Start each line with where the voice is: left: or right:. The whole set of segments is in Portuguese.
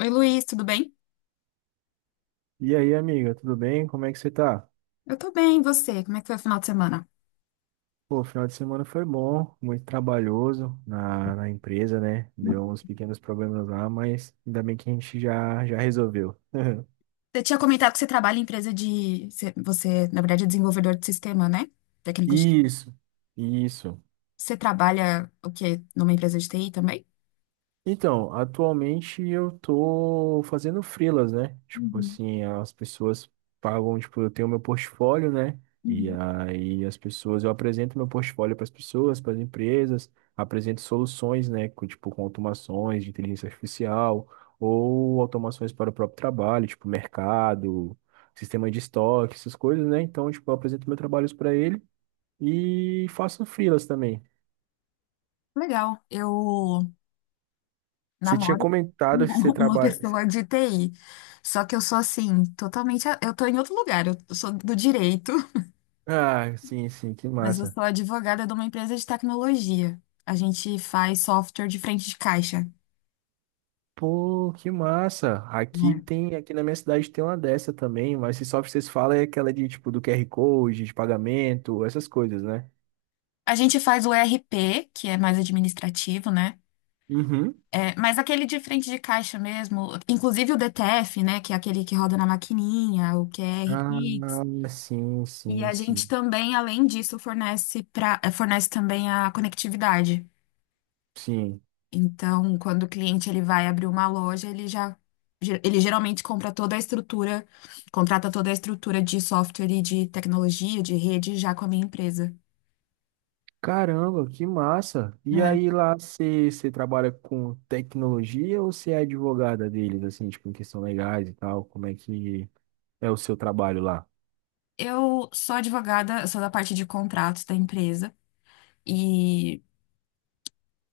left: Oi, Luiz, tudo bem?
right: E aí, amiga, tudo bem? Como é que você tá?
left: Eu tô bem, e você? Como é que foi o final de semana?
right: Pô, o final de semana foi bom, muito trabalhoso na empresa, né? Deu uns pequenos problemas lá, mas ainda bem que a gente já resolveu.
left: Você tinha comentado que você trabalha em empresa de. Você, na verdade, é desenvolvedor de sistema, né? Técnico de.
right: Isso, isso.
left: Você trabalha o quê? Numa empresa de TI também?
right: Então, atualmente eu tô fazendo freelas, né? Tipo
left: Uhum,
right: assim, as pessoas pagam, tipo, eu tenho meu portfólio, né? E
left: uhum.
right: aí as pessoas, eu apresento meu portfólio para as pessoas, para as empresas, apresento soluções, né? Com, tipo, com automações de inteligência artificial ou automações para o próprio trabalho, tipo mercado, sistema de estoque, essas coisas, né? Então, tipo, eu apresento meus trabalhos para ele e faço freelas também.
left: Legal. Eu
right: Você tinha
left: namoro
right: comentado que você
left: uma
right: trabalha.
left: pessoa de TI. Só que eu sou assim, totalmente. Eu tô em outro lugar. Eu sou do direito,
right: Ah, sim, sim, que
left: mas eu
right: massa.
left: sou advogada de uma empresa de tecnologia. A gente faz software de frente de caixa,
right: Pô, que massa. Aqui
left: né?
right: tem, aqui na minha cidade tem uma dessa também, mas se só vocês falam é aquela de tipo do QR Code, de pagamento, essas coisas, né?
left: A gente faz o ERP, que é mais administrativo, né?
right: Uhum.
left: É, mas aquele de frente de caixa mesmo, inclusive o DTF, né? Que é aquele que roda na maquininha, o QR
right: Ah,
left: Pix.
right: sim,
left: E
right: sim,
left: a gente
right: sim.
left: também, além disso, fornece, pra, fornece também a conectividade.
right: Sim.
left: Então, quando o cliente ele vai abrir uma loja, ele já ele geralmente compra toda a estrutura, contrata toda a estrutura de software e de tecnologia, de rede, já com a minha empresa,
right: Caramba, que massa. E
left: né?
right: aí lá você trabalha com tecnologia ou você é advogada deles, assim, tipo, em questão legais e tal? Como é que é o seu trabalho lá?
left: Eu sou advogada, eu sou da parte de contratos da empresa. E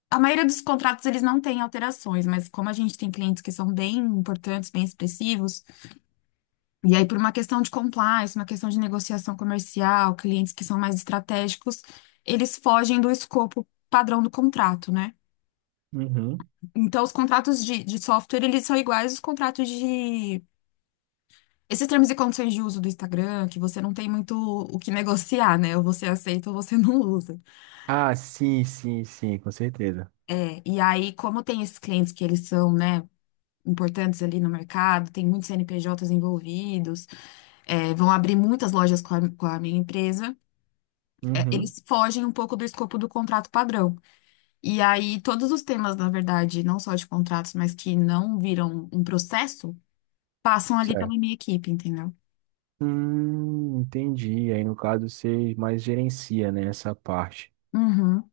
left: a maioria dos contratos eles não têm alterações, mas como a gente tem clientes que são bem importantes, bem expressivos, e aí por uma questão de compliance, uma questão de negociação comercial, clientes que são mais estratégicos, eles fogem do escopo padrão do contrato, né?
right: Uhum.
left: Então os contratos de software eles são iguais aos contratos de esses termos e condições de uso do Instagram, que você não tem muito o que negociar, né? Ou você aceita ou você não usa.
right: Ah, sim, sim, sim, com certeza.
left: É, e aí, como tem esses clientes que eles são, né, importantes ali no mercado, tem muitos CNPJs envolvidos, é, vão abrir muitas lojas com a minha empresa, é,
right: Uhum.
left: eles fogem um pouco do escopo do contrato padrão. E aí, todos os temas, na verdade, não só de contratos, mas que não viram um processo, passam ali pela
right: Certo.
left: minha equipe, entendeu?
right: Entendi. Aí no caso você mais gerencia, né, essa parte.
left: Uhum.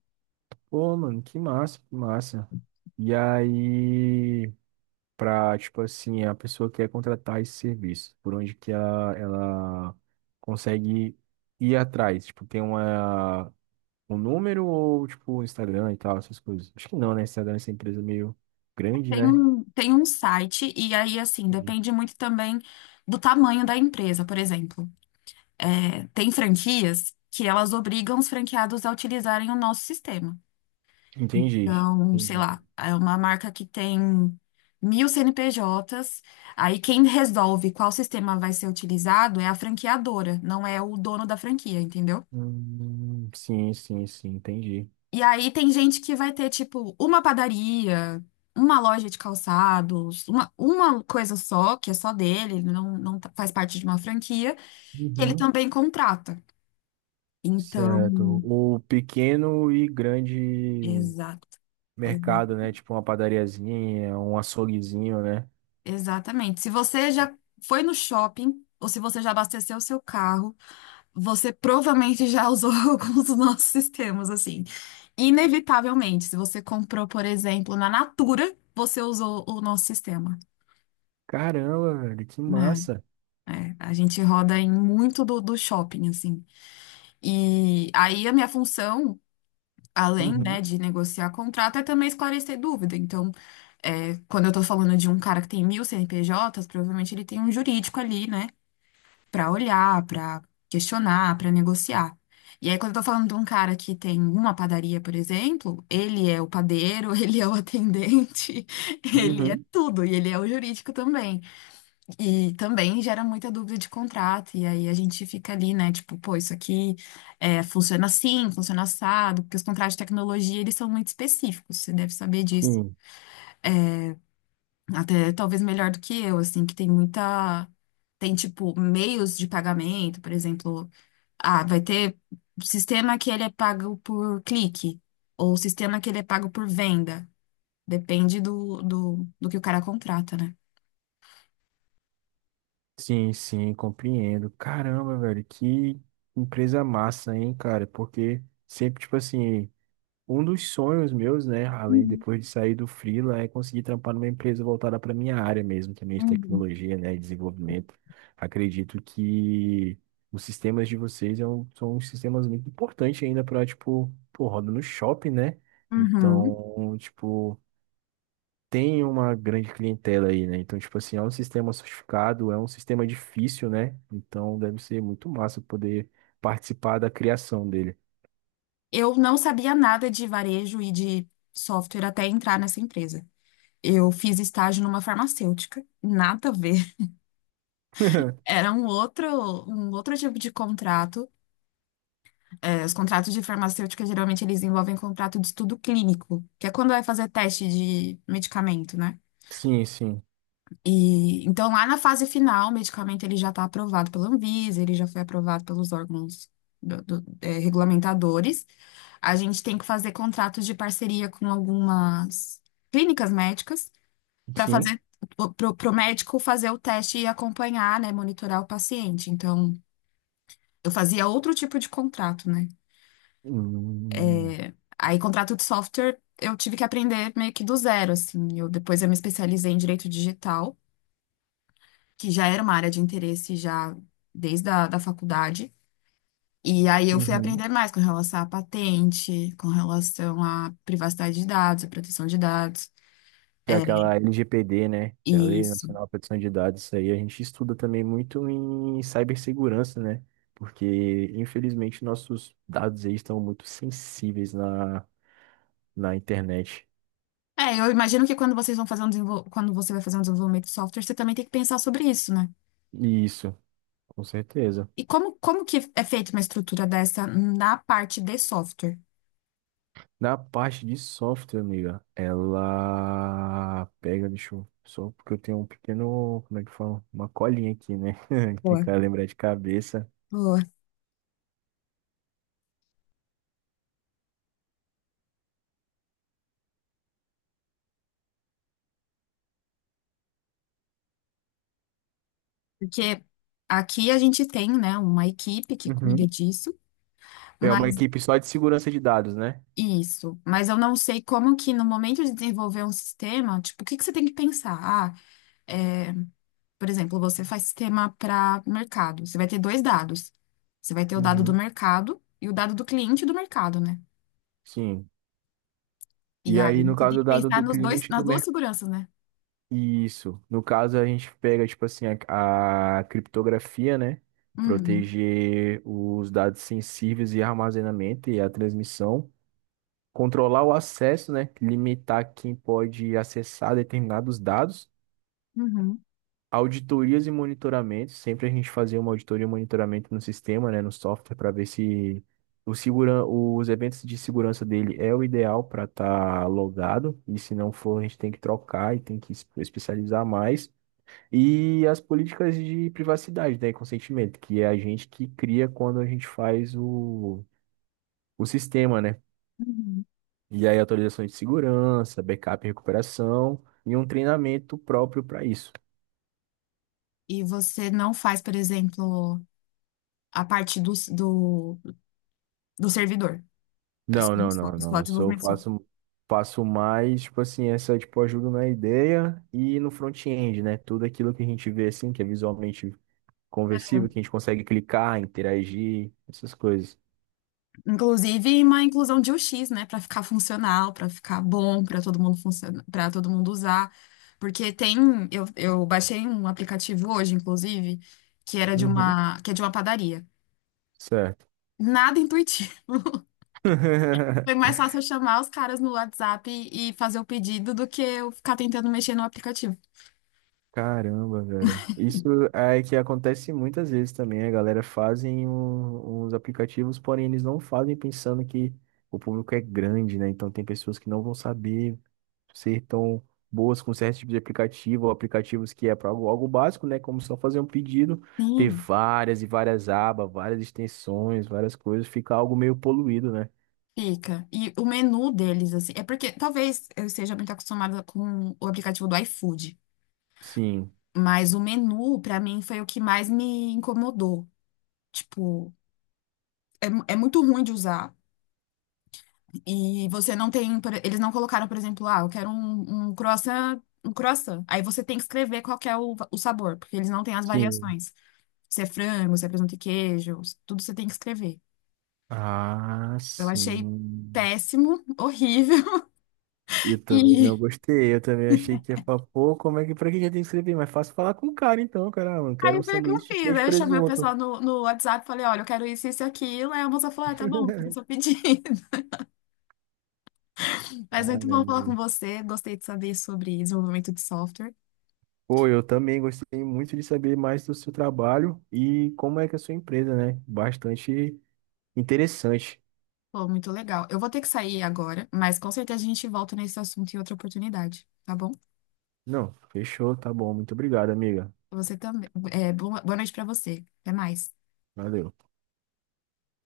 right: Pô, mano, que massa, que massa. E aí, pra, tipo assim, a pessoa quer contratar esse serviço, por onde que ela consegue ir atrás? Tipo, tem uma, um número ou, tipo, um Instagram e tal, essas coisas? Acho que não, né? Instagram é essa empresa meio grande,
left: Tem
right: né?
left: um, tem um site, e aí, assim,
right: Sim.
left: depende muito também do tamanho da empresa, por exemplo. É, tem franquias que elas obrigam os franqueados a utilizarem o nosso sistema.
right: Entendi.
left: Então, sei
right: Entendi.
left: lá, é uma marca que tem mil CNPJs. Aí quem resolve qual sistema vai ser utilizado é a franqueadora, não é o dono da franquia, entendeu?
right: Sim, sim, sim, entendi.
left: E aí tem gente que vai ter, tipo, uma padaria, uma loja de calçados, uma coisa só, que é só dele, ele não, não tá- faz parte de uma franquia, que ele
right: Uhum.
left: também contrata. Então,
right: Certo. O pequeno e grande
left: exato,
right: mercado,
left: exato.
right: né? Tipo uma padariazinha, um açouguezinho, né?
left: Exatamente. Se você já foi no shopping, ou se você já abasteceu o seu carro, você provavelmente já usou alguns dos nossos sistemas, assim. Inevitavelmente, se você comprou, por exemplo, na Natura, você usou o nosso sistema,
right: Caramba, velho, que
left: né?
right: massa.
left: É, a gente roda em muito do shopping, assim. E aí a minha função, além, né,
right: Uhum,
left: de negociar contrato, é também esclarecer dúvida. Então, é, quando eu tô falando de um cara que tem mil CNPJs, provavelmente ele tem um jurídico ali, né? Para olhar, para questionar, para negociar. E aí, quando eu tô falando de um cara que tem uma padaria, por exemplo, ele é o padeiro, ele é o atendente, ele é
right: uhum.
left: tudo, e ele é o jurídico também. E também gera muita dúvida de contrato, e aí a gente fica ali, né, tipo, pô, isso aqui é, funciona assim, funciona assado, porque os contratos de tecnologia, eles são muito específicos, você deve saber disso.
right: Sim,
left: Até talvez melhor do que eu, assim, que tem muita. Tem, tipo, meios de pagamento, por exemplo. Ah, vai ter sistema que ele é pago por clique, ou sistema que ele é pago por venda. Depende do que o cara contrata, né?
right: sim, sim, compreendo. Caramba, velho, que empresa massa, hein, cara? Porque sempre, tipo assim. Um dos sonhos meus, né, além
left: Uhum,
right: depois de sair do freela, é conseguir trampar numa empresa voltada para minha área mesmo, também de
left: uhum.
right: tecnologia, né, e desenvolvimento. Acredito que os sistemas de vocês é um- são uns sistemas muito importantes ainda para, tipo, pô, roda no shopping, né?
left: Uhum.
right: Então, tipo, tem uma grande clientela aí, né? Então, tipo assim, é um sistema sofisticado, é um sistema difícil, né? Então, deve ser muito massa poder participar da criação dele.
left: Eu não sabia nada de varejo e de software até entrar nessa empresa. Eu fiz estágio numa farmacêutica, nada a ver. Era um outro tipo de contrato. É, os contratos de farmacêutica, geralmente, eles envolvem contrato de estudo clínico, que é quando vai fazer teste de medicamento, né?
right: Sim, sim,
left: E, então, lá na fase final, o medicamento ele já está aprovado pela Anvisa, ele já foi aprovado pelos órgãos regulamentadores. A gente tem que fazer contratos de parceria com algumas clínicas médicas para
right: sim.
left: fazer para o médico fazer o teste e acompanhar, né, monitorar o paciente. Então, eu fazia outro tipo de contrato, né?
right: Hum,
left: Aí, contrato de software, eu tive que aprender meio que do zero, assim. Eu, depois eu me especializei em direito digital, que já era uma área de interesse já desde a da faculdade. E aí eu fui
right: uhum.
left: aprender mais com relação à patente, com relação à privacidade de dados, à proteção de dados.
right: Que
left: É,
right: é aquela LGPD, né? Que é a Lei
left: isso.
right: Nacional de Proteção de Dados, isso aí a gente estuda também muito em cibersegurança, né? Porque, infelizmente, nossos dados aí estão muito sensíveis na, na internet.
left: É, eu imagino que quando você vai fazer um desenvolvimento de software, você também tem que pensar sobre isso, né?
right: Isso, com certeza.
left: E como que é feita uma estrutura dessa na parte de software?
right: Na parte de software, amiga, ela pega, deixa eu, só porque eu tenho um pequeno, como é que fala? Uma colinha aqui, né? Que
left: Boa.
right: cara lembrar de cabeça.
left: Boa. Porque aqui a gente tem, né, uma equipe que cuida
right: Uhum.
left: disso,
right: É uma
left: mas
right: equipe só de segurança de dados, né?
left: isso. Mas eu não sei como que no momento de desenvolver um sistema, tipo, o que que você tem que pensar? Ah, é, por exemplo, você faz sistema para mercado. Você vai ter dois dados. Você vai ter o dado do
right: Uhum.
left: mercado e o dado do cliente do mercado, né?
right: Sim,
left: E
right: e aí,
left: aí
right: no
left: você tem
right: caso
left: que
right: dado
left: pensar
right: do
left: nos dois,
right: cliente
left: nas
right: do
left: duas
right: mercado.
left: seguranças, né?
right: Isso. No caso, a gente pega, tipo assim, a criptografia, né?
left: Uhum,
right: Proteger os dados sensíveis e armazenamento e a transmissão. Controlar o acesso, né? Limitar quem pode acessar determinados dados.
left: uhum,
right: Auditorias e monitoramentos, sempre a gente fazia uma auditoria e monitoramento no sistema, né, no software, para ver se o segura... os eventos de segurança dele é o ideal para estar logado, e se não for, a gente tem que trocar e tem que es- especializar mais. E as políticas de privacidade, né, e consentimento, que é a gente que cria quando a gente faz o sistema, né?
left: uhum.
right: E aí atualizações de segurança, backup e recuperação, e um treinamento próprio para isso.
left: E você não faz, por exemplo, a parte do servidor.
right: Não,
left: Assim,
right: não, não,
left: Só
right: não.
left: só
right: Eu só
left: desenvolvimento.
right: faço, faço mais, tipo assim, essa, tipo, ajuda na ideia e no front-end, né? Tudo aquilo que a gente vê, assim, que é visualmente conversível, que a gente consegue clicar, interagir, essas coisas.
left: Inclusive uma inclusão de UX, né, para ficar funcional, para ficar bom, para todo mundo funcionar, para todo mundo usar. Porque tem, eu baixei um aplicativo hoje, inclusive, que era de
right: Uhum.
left: uma, que é de uma padaria.
right: Certo.
left: Nada intuitivo. Foi mais fácil eu chamar os caras no WhatsApp e fazer o pedido do que eu ficar tentando mexer no aplicativo.
right: Caramba, velho. Isso é que acontece muitas vezes também. A galera fazem um- uns aplicativos, porém eles não fazem pensando que o público é grande, né? Então tem pessoas que não vão saber ser tão boas com certo tipo de aplicativo, ou aplicativos que é para algo, algo básico, né? Como só fazer um pedido, ter
left: Sim,
right: várias e várias abas, várias extensões, várias coisas, fica algo meio poluído, né?
left: fica. E o menu deles, assim, é porque talvez eu esteja muito acostumada com o aplicativo do iFood,
right: Sim,
left: mas o menu, pra mim, foi o que mais me incomodou. Tipo, é, é muito ruim de usar. E você não tem. Eles não colocaram, por exemplo, ah, eu quero um croissant, um croissant. Aí você tem que escrever qual que é o sabor, porque eles não têm as
right: sim.
left: variações. Se é frango, se é presunto e queijo, tudo você tem que escrever.
right: Ah,
left: Eu achei
right: sim.
left: péssimo, horrível.
right: Eu também não
left: E
right: gostei, eu também achei que ia falar, pô, como é que, pra que já tem que escrever? Mas fácil falar com o cara então, caramba, eu quero um
left: aí foi o que eu
right: sanduíche de
left: fiz.
right: queijo
left: Aí
right: e
left: eu chamei o
right: presunto.
left: pessoal no WhatsApp e falei, olha, eu quero isso, isso e aquilo. Aí a moça falou, ah, tá bom, faça o seu pedido. Mas muito
right: Caramba.
left: bom falar com você. Gostei de saber sobre desenvolvimento de software.
right: Pô, eu também gostei muito de saber mais do seu trabalho e como é que é a sua empresa, né? Bastante interessante.
left: Pô, muito legal. Eu vou ter que sair agora, mas com certeza a gente volta nesse assunto em outra oportunidade, tá bom?
right: Não, fechou, tá bom. Muito obrigado, amiga.
left: Você também. É, boa noite pra você. Até mais.
right: Valeu.